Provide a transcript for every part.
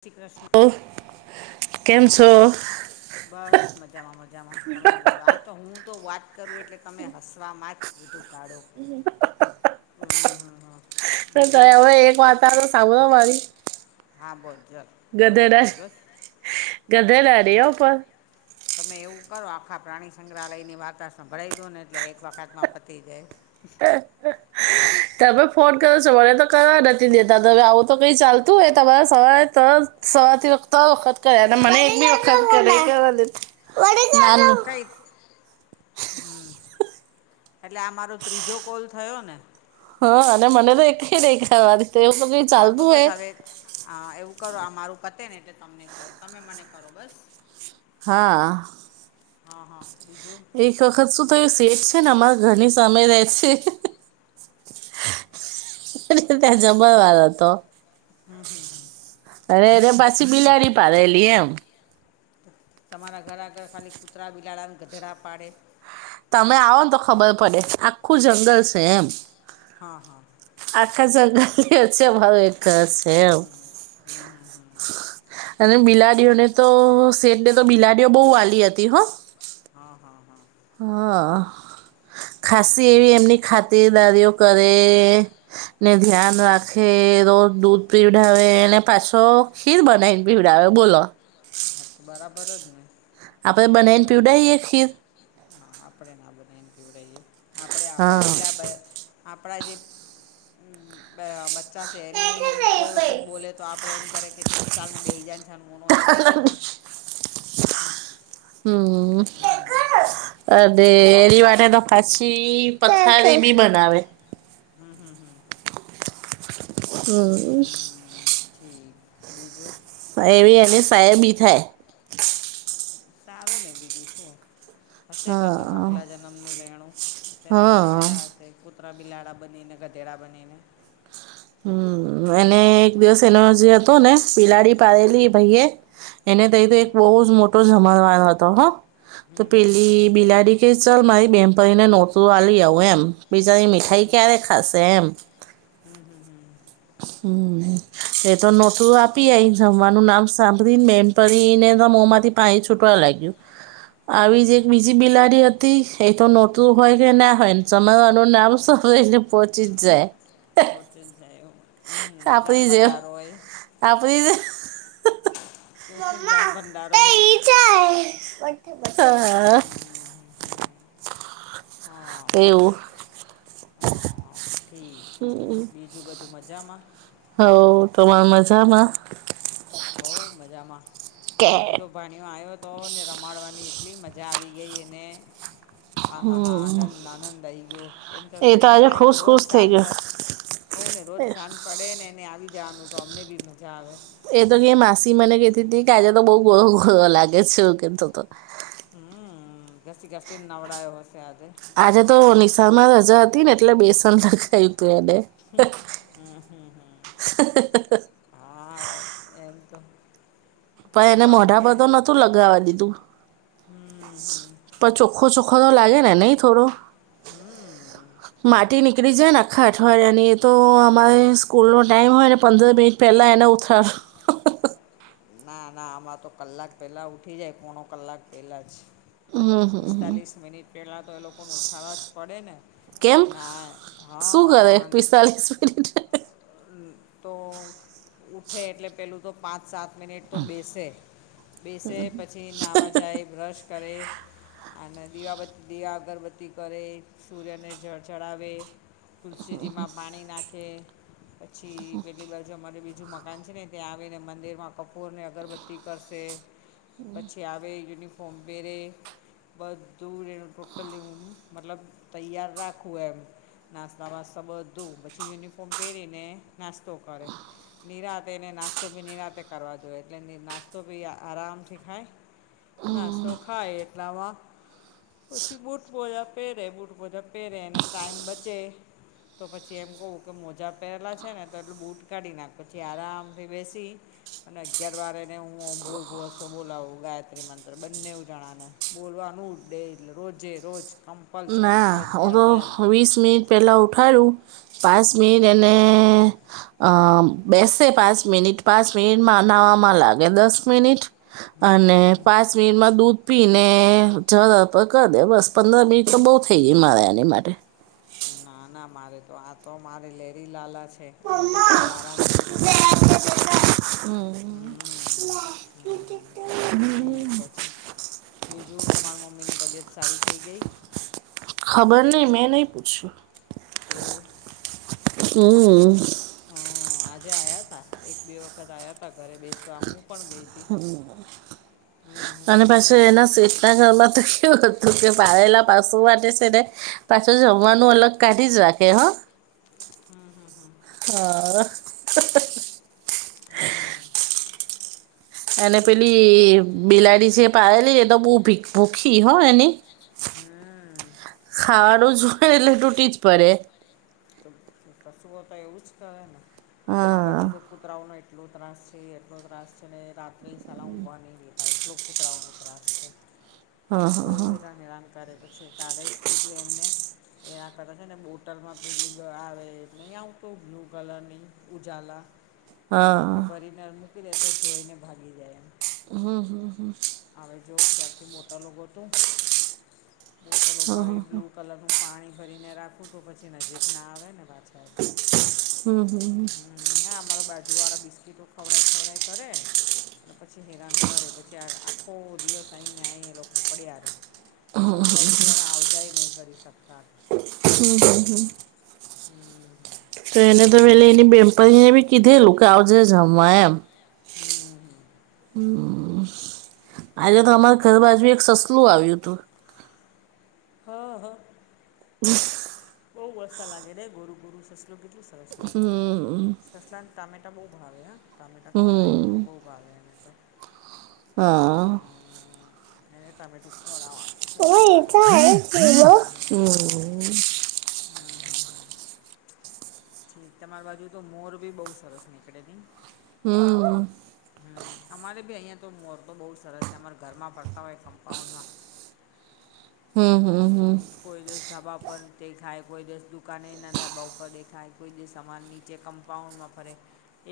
શ્રી કૃષ્ણ ઓ કેમ હા છો? બસ મજામાં મજામાં તમે બોલો આ તો હું તો વાત કરું એટલે તમે હસવામાં જ બધું કાઢો હમ હમ હા હા ત હવે એક વાત આવે તો સાંભળ મારી હા બોલ ચાલ બોલો ગધેડા બોલ બસ ગધેડા નહી હો પણ. તમે એવું કરો આખા પ્રાણી સંગ્રહાલયની વાતાસણ ભરાઈ દો ને એટલે એક વખતમાં પતી જાય [inaudible] તમે ફોન કરો છો મને તો કરવા નથી દેતા તમે આવું તો કઈ ચાલતું હોય તમારા સવારે ત સવાથી વખત વખત કરે મને એક બી વખત કરે કંઈ હમ એટલે આ મારો ત્રીજો કોલ થયો ને હા અને મને તો એક ન સારવા હા તો બસ હવે હ એવું કરો મારું પતે ને એટલે તમને કરો તમે મને કરો બસ હા હા હા બીજું એક વખત શું થયું સેટ છે ને અમારે ઘરની સમય રહે છે. ત્યાં જમવાળ હતો હમ હમ હમ અરે અરે પાછી બિલાડી પાડેલી એમ તમારા ઘર આગળ ખાલી કૂતરા બિલાડાને ગધેડા પાડે તમે આવો ને તો ખબર પડે આખું જંગલ છે એમ હા હા આકા જંગલથી હ છે ભરો એ કશેમ હમ હમ હમ હમ અને બિલાડીઓને તો શેટને તો બિલાડીઓ બહુ વાલી હતી હો. હા, હા, હા. હા. ખાસી એવી હમ એમની ખાતરદારીઓ કરે ને ધ્યાન હા હા રાખે જે રોજ દૂધ પીવડાવે અને પાછો ખીર બનાવીને પીવડાવે બોલો. હા, તો બરાબર જ ને. આપણે બનાવીને પીવડાઈ એ ખીર. હા આપણેે ના બનાને પીવડાઈએ આપણેે હા આપણા બીલા આપણા જે બચ્ચા છે એને કોઈ વખત બોલે તો આપણે એમ કરે કે ચાલ ને બેહીજા ને છાનો માનો એવું નહીં ક હા. હમ હમ [unintelligible] પછી પથારી બી બનાવે. હમ, હમ, હમ. હમ. ઠીક બીજું? એવી અને સાહેબ બી થાય. સારું ને બીજું શું. હશે કશું હા આગલા જન્મનું લેણું તે લેવા હા. આયા હશે. કૂતરા, બિલાડા બનીને ગધેડા બનીને. હમ એને એક દિવસ એનો જે હતો ને બીલાડી પાડેલી ભાઈ એ એને તઈ તો હમ એક બહુ જ મોટો જમાનવાર હતો હો તો હમ હમ પેલી બિલાડી કે ચાલ મારી બેમપરીને નોતરું આલી આવુ એમ હમ બિચારી મીઠાઈ હમ હમ ક્યારે ખાશે એમ. હમ, હમ, હમ. હમ એ તો નોતરું આપી આઈ જમવાનું નામ સાંભળીને બેનપરીને મો માંથી પાણી છૂટવા લાગ્યું. આવી જ એક બીજી બિલાળી હતી એ તો નોતરું હોય કે ના હોય જમાનું નામ સાંભળીને એને પોચીસ જાય. પોચી જાય એવુ [unintelligible] આપણે જે તો શું જાણ ભડારો હોય. હમ હમ [unintelligible] હમ હમ હા, હા, એવું હા, હા. ઠીક છે બીજું બધું મજામાં? હવ તમારા મજામાં? હોઉ મજામાં આજે તો ભાણીયો આવ્યો તો ને રમાડવાની એટલી મજા આવી ગઈ એને. આહા હા, આનંદ, આનંદ આવી ગયો. એમ એ તો એમ આજે થાય કે ખુશ રોજ ખુશ થઈ શાંત પ ગયો કહું ને રોજ સાજં પડે ને એને આવી જવાનું તો અમને બી મજા આવે. એ તો કે માસી મને કતી હતી આજે તો બહું [unintelligible] લાગે છે કેતો. હમ ઘસી ઘસી ને નવડાયો હશે આજે. આજે તો નિશાન માં રજા હતી ને એટલે બેસન [unintelligible] એનેે હમ, હમ, હમ, હા, એમ તો પણ એને છોકરાઓનું મોઢા થોડું પરતો નતું લગાવા દીધું હમ હમ પણ ચોખ્ખો ચોખો લાગે ને નહીં થોડો. હમ. માટી નીકળી જાય ને આખા અઠવાડિયાની એ તો અમારે સ્કૂલનો ટાઈમ હોય ને પંદર બે પહેલા એના ઉથરો ના ના આમાં તો કલાક પહેલા ઉઠી જાય પોણો કલાક પહેલા જ. હમ હમ. પિસ્તાલીસ મિનિટ પહેલાં તો એ લોકોને ઉઠાડવા જ પડે ને. કેમ ના શું કરે હહ પિસ્તાલીસ મિનિટ તો ઉઠે એટલે પેલું તો પાંચ સાત મિનિટ તો બેસે. બેસે પછી નાહવા જાય, બ્રશ કરે. અને દીવાબત દીવા અગરબત્તી કરે, સૂર્યને જડ ચડાવે. તુલસીજીમાં પાણી નાખે. પછી પેલી બાજુ અમારું બીજું મકાન છે ને ત્યાં આવી ને મંદિરમાં કપૂરને અગરબત્તી કરશે. પછી આવે યુનિ ફોર્મ પેરે. બધું એનું ટોટલી અમ મતલબ તૈયાર રાખું એમ. નાસ્તા વાસ્તા બધું પછી યુનિફોર્મ પેરીને નાસ્તો કરે. નિરાતે એને નાસ્તો બી નિરાતે કરવા જોએ. એટલે નાસ્તો બી આરામથી ખાય. નાસ્તો ખાય એટલામાં પછી બૂટ મોજા પહેરે, બૂટ મોજા પહેરે અને ટાઈમ બચે તો પછી એમ કહું કે મોજ જા પેરેલા છે ને તો એટલું બૂટ કાઢી નાખ. પછી આરામથી બેસી અને અગિયાર વારે એને હું ઓમ ભૂર ભૂવ સ્વાહા બોલાવું ગાયત્રી મંત્ર બંને એવું જણાને. બોલવાનું દે એટલે રોજે રોજ. કમ્પલસરી ના હું ફરજિયાત તો એમ વીસ મનિટ પહેલાં ઉઠાવું. પાંચ મિનિટ એને અ બેસે પાંચ મિનિટ. પાંચ મિનિટમાં નાવામાં લાગે, દસ મિનિટ અને હમ પાંચ મિનિટમાં દૂધ પી ને જરા પર કરી દે બસ પંદર મિનિટ તો બહુ થઈ ગી મારે એની માટે. ના ના મારે તો આ તો મારે લેરીલાલા છે. એને મમ્મા બધું આરામથી જોઈએ. હમ હમ [inaudible] ઠીક કે છે. બીજું તમારા મમ્મીની તબિયત સારી થઈ ગઈ? ખબર નહીં મેં નહીં પૂછ્યું. એવું? હમ હહ આજે આયાતા. એક બે વખત આયાતા ઘરે બેસવા હું પણ ગઈતી. હમ અને પાસુ હમ હમ એના શેઠના ઘરમાં તો કેવું હતું કે પાડેલા પસુ માટે છે ને પાછું જમવાનું અલગ કાઢી જ રાખે હહ. હમ હમ હમ. હહ અ હમ એને પેલી બિલાડી જે પાળેલી એતો બોવ ભીખી ભૂખી હો એની. હમ ખાવાનું જોવે એટલે તૂટી જ પડે. એ પશુઓ તો એવું જ કરે ને. અમારી હા બાજુ તો કુતરાઓનો એટ એટલો ત્રાસ છે એટલો ત્રાસ છે ને રાત્રે સાલા ઊઘવા નહી દેતા, એટલો કુતરાઓનો ત્રાસ છે. બહુ હેરાન હેરાન કરે પછી. કાલે જ કીધું એમને એ આ કરે છે ને બોટલમાં પેલી ગ આવે. એ નહી આવતું બ્લુ કલરની ઉજાલા એક હા ભરી ને મૂકી દે તો જોઈને ભાગી જાય એમ. હમ હમ હમ. હવે જો ક્યાંકથી બોટલો ગોતું. બોટલો મળી બ્લુ કલરનું પાણી ભરીને રાખું તો પછી નજીક ના આવે ને પાછ એટલે હમ હમ ના અમારા બાજ જુ વાળા બિસ્કીટો ખવડાઈ ખવડાઈ કરે. અને પછી હેરાન કરે પછી આખો દિવસ આવીહીને આ એ લોકો પડ્યા રે છોકરા બિચારા આવજાય નહીં કરી શકતા હમ હમ હમ હમ તો એને તો વે એની પણછ એને બી કીધેલું કે આવજે જમવા એમ હમ હમ હમ આજે તો તમામારે ઘર બાજુ એક સસલું આવ્યું હતું. હા હા બઉુ મસ્ત લાગે ને ગોરુ ગોરુ સસલું કેટલું સરસ લાગે. સસલાને ટામેટા બહુ ભાવે હા ટામેટા ખોડાય ને તો હમ બહુ ભાવે એને તો. હા હમ, એને ટામેટું ખવડાવાનુ. [unintelligible] હમ હમ હ તમારી બાજુ તો મોર ભી બઉુ સરસ નીકળે નહી. હમ હમ અમારે બી અહીયાંયા તો મોર તો બહુ સરસ છે અમારા ઘરમાં ફરતા હોય કમ્પાઉન્ડમાં. હમ્મ હમ્મ હમ્મ. હમ કોઈ દસ ધાબા પરર દેખાય કોઈ દસ દુકાનેના ધાબા ઉપર દેખાય કોઈ દ સમાન નીચે કમ- કમ્પાઉન્ડમાં ફરે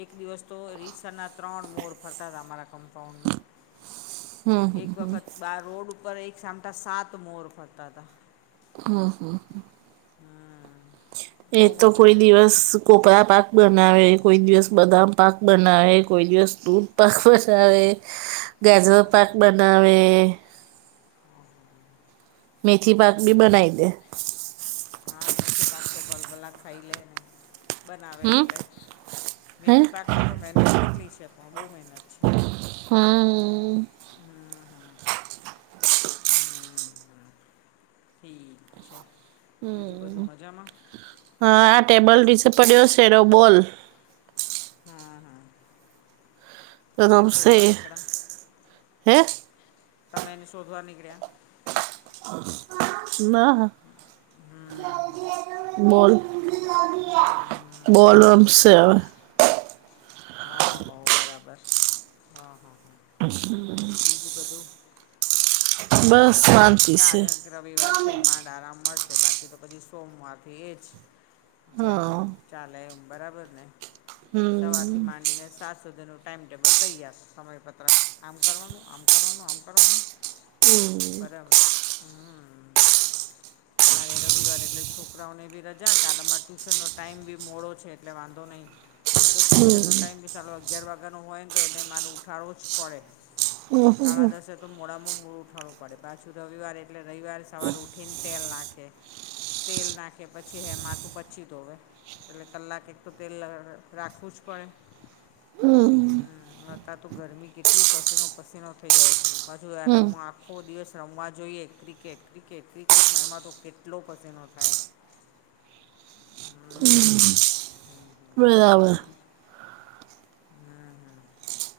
એક દિવસ તો રીસરના ત્રણ મોર ફરતા હતા અરા કમ્પાઉન્ડમાં એક વખત બાર રોડ ઉપર એક સામટા સાત મોર ફરતા હતા. હમ હમ હમ્મ. એ તો કોઈ દિવસ કોપરા પાક બનાવે કોઈ દિવસ બદામ પાક બનાવે કોઈ દિવસ દૂધ પાક બનાવે. હ ગાજર પાક બનાવે. મેથી પાક બી બનાઈ દે. હા મેથી પાકતો ભોલ ભલા ખાઈ લે ને બનાવે હમ એટલે. હે મેથી પાકમાં તો મહેનત કેટલી છે પણ બહુ મહેનત છે. હા હમ હમ હમ ઠીક છે બીજું બધું હમ મજામાં? હા આ ટેબલ રસે પડ્યો છે એરો બોલ હા હા તમે રમશે શોધવા નીકળ્યા? હે તમેં એને શોધવાર નીકળ્યા? ના હમ બોલ હમ બોલ ઠીક રમશે અવે. હા હ બરાબર હં હા હ હમ બધું બસ શાંતિ છે. કાલે રવિવાર છે માંડ આરામ મળશે બાકી તો પછી સોમવારથી એ જ. જેમ હા રૂટ ચાલે એમ બરાબર ને! હમ સવારથી માંડીને સાત સુધીનું ટાઈમટેબલ તૈયાર સમયપત્રક. આમ કરવાનું આમ કરવાનું આમ કરવાનું બરાબર. હમ્મ. કાલે રવિવાર એટલે છોકરાઓને બી રજા કલે અમારા ટ્યુશનનો ટાઈમ બી મોડો છે એટલે વાંધો નહીં. ન તો ટ્યુશનનો ટાઈમ બી સાારો અગિયાર વાગ્યાનો હોય ને તો એટલે મારે ઉઠાડવો જ પડે. સાડા દસે તો મોડામાં મૂળું ઉઠાવું પડે પાછું તું રવિવાર એટલે રવિવારે સવાર ઉઊઠીને તેલ નાખે તેલ નાખે પછી હે માથું પચી ધોવે એટલે કલાક એક તો તેલ રાખવું જ પડે હમ્મ હમ હતા ત ગરમી કેટલી પસીનો પસીનો થઈ જાય એટલું પાછું હમ યારમમાં આખો દિવસ રમવા જોઈએ ક્રિકેટ ક્રિકેટ ક્રિકેટમાં એમાં તો કેટલો પસનોનો થાય હ હમ હમ બરાબર હમ્મ હમ્મ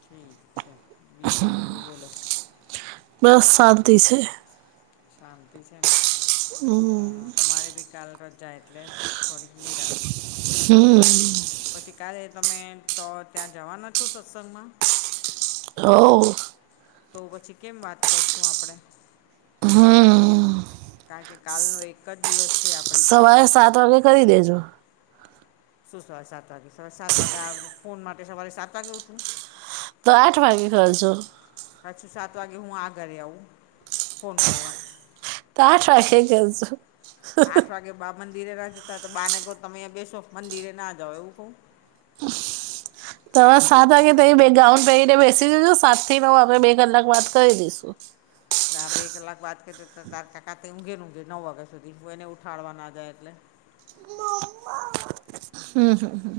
ઠીક છે બીજું તમે બોલો બસ શાંતિ છે. શાંતિ છે ને. હા તમારે બી કાલ રજ જાય એટલે થોડીક નિનીરા હમ્મ પછી ક્યારે તમે તો ત્યાં જવાના છો સત્સંગમાં હવ તો પછી કેમ વાત કરશું આપડણે હમ્મ કારણ કે કાલનો એક જ દિવસ છે આપ સવારે સાત વાગે કરી દેજો શું સવારે સાત વાગે સવારે સાત વાગે આવે ફોન માટે સવારે સાત વાગે ઉઠું તો આઠ વાગે કરજો પાછું સાત વાગે હું આગરે આવું ફોન કરવા ત આઠ વાગે કરજો. આઠ વાગે બા મંદિરે ના જતા તો બાને કહ તમેં બેસો મંદિરે ના જાવ એવું કઉ તવા સાદ વાગે ગાઉન પહેરીને બેસી દજ સાત થી હું આપણે બે કલાક વાત કરી દઈશું બે કલાક બાદ કરી ત ટકા ઊઘેલઘે નવ વાગ્યા સુધી હ એને ઉઠાડવા ના જાય એટલે હમ્મ હમ્મ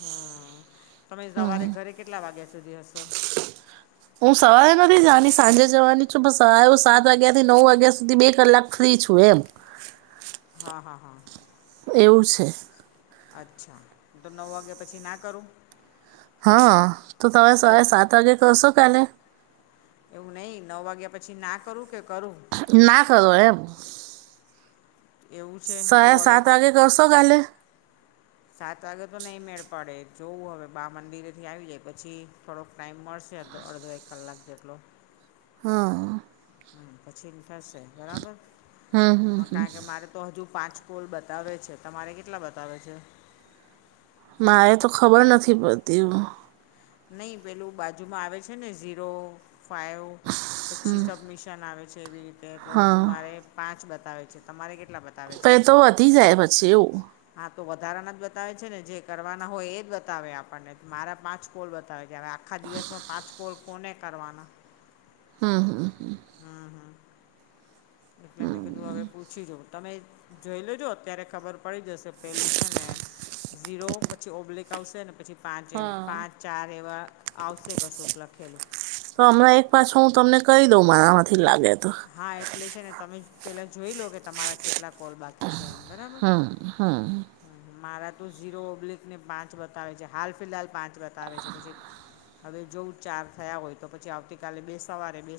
હમ તમે સવારે ઘરે કેટલા વાગ્યા સુધી હશો હું સવારે નથી જવાની સાંજે જવાની છું પણસ સવા એું સાત વાગ્યાથી નવ વાગ્યા સુધી બે કલાક ફ્રી છું એમ હા હા હા. એવું છે. અચ્છા તો નવ વાગ્યા પછી ના કરું હા તો તમે એટલે સરે સાત વાગે કરશો કાલે એવું નહીં નવ વાગ્યા પછી ના કરું કે કરું ના કરો એમ એવું છે નવ સવારે સાત વાગ્યા વાગે કરશો કાલે સાત વાગે તો નહીં મેળ પડે જોવું હવે બા મંદિરેથી આવી જાય પછી થોડોક ટાઈમ મળશે અધો અડધો એક કલાક જેટલો હા હા પછીને થશે બરાબર હા કારણ કે મારે તો હજુ પાંચ પોલ બતાવે છે તમારે કેટલા બતાવે છે? મારે તો ખબર નથી પડતી નહીં પેલું બાજુમાં આવે છે ને ઝીરો ફાાઈવ પછી સબ મિશન ન આવે છે એવી રીતે તો હજુ હા મારે પાંચ બતાવે છે તમારે કેટલા બત પ એ તો વધી જાય પછી એવું હા તો વધારાના જ બતાવે છે ને જે કરવાના હોય એ જ બતાવે આપણને મારા પાછ પા કોલ બતાવે છે હવે આખા દિવસમાં પાંચ કોલ કોને કરવાના હમ્મ હમ્મ હા હા. એટલે મેં કીધું હવે પૂછી જોઉ તમે જોઈ લેજો અત્યારે ખબર પડી જશે પેલું છે ને ઝીરો પછી ઓબ્લિક આવશે ને પછી પાંચ એમ હા. પાંચ ચાર એવા આવશે કશુંક લખેલું. તો હમણાં એક પાછો હું તમને કહી દઉં મને મારા માંથી લાગે તો હા એટલે છે ને તમે પેલા જોઈ લો કે તમારા કેટલા કોલ બાકી છે એમ બરાબર. મારા તો ઝીરો ઓબ્લિક ને પાંચ બતાવે છે હાલ ફિલહાલ પાંચ બતાવે છે પછી હવે જોવ ચાર થયા હોય તો પછી આવતીકાલે બે સવારે બે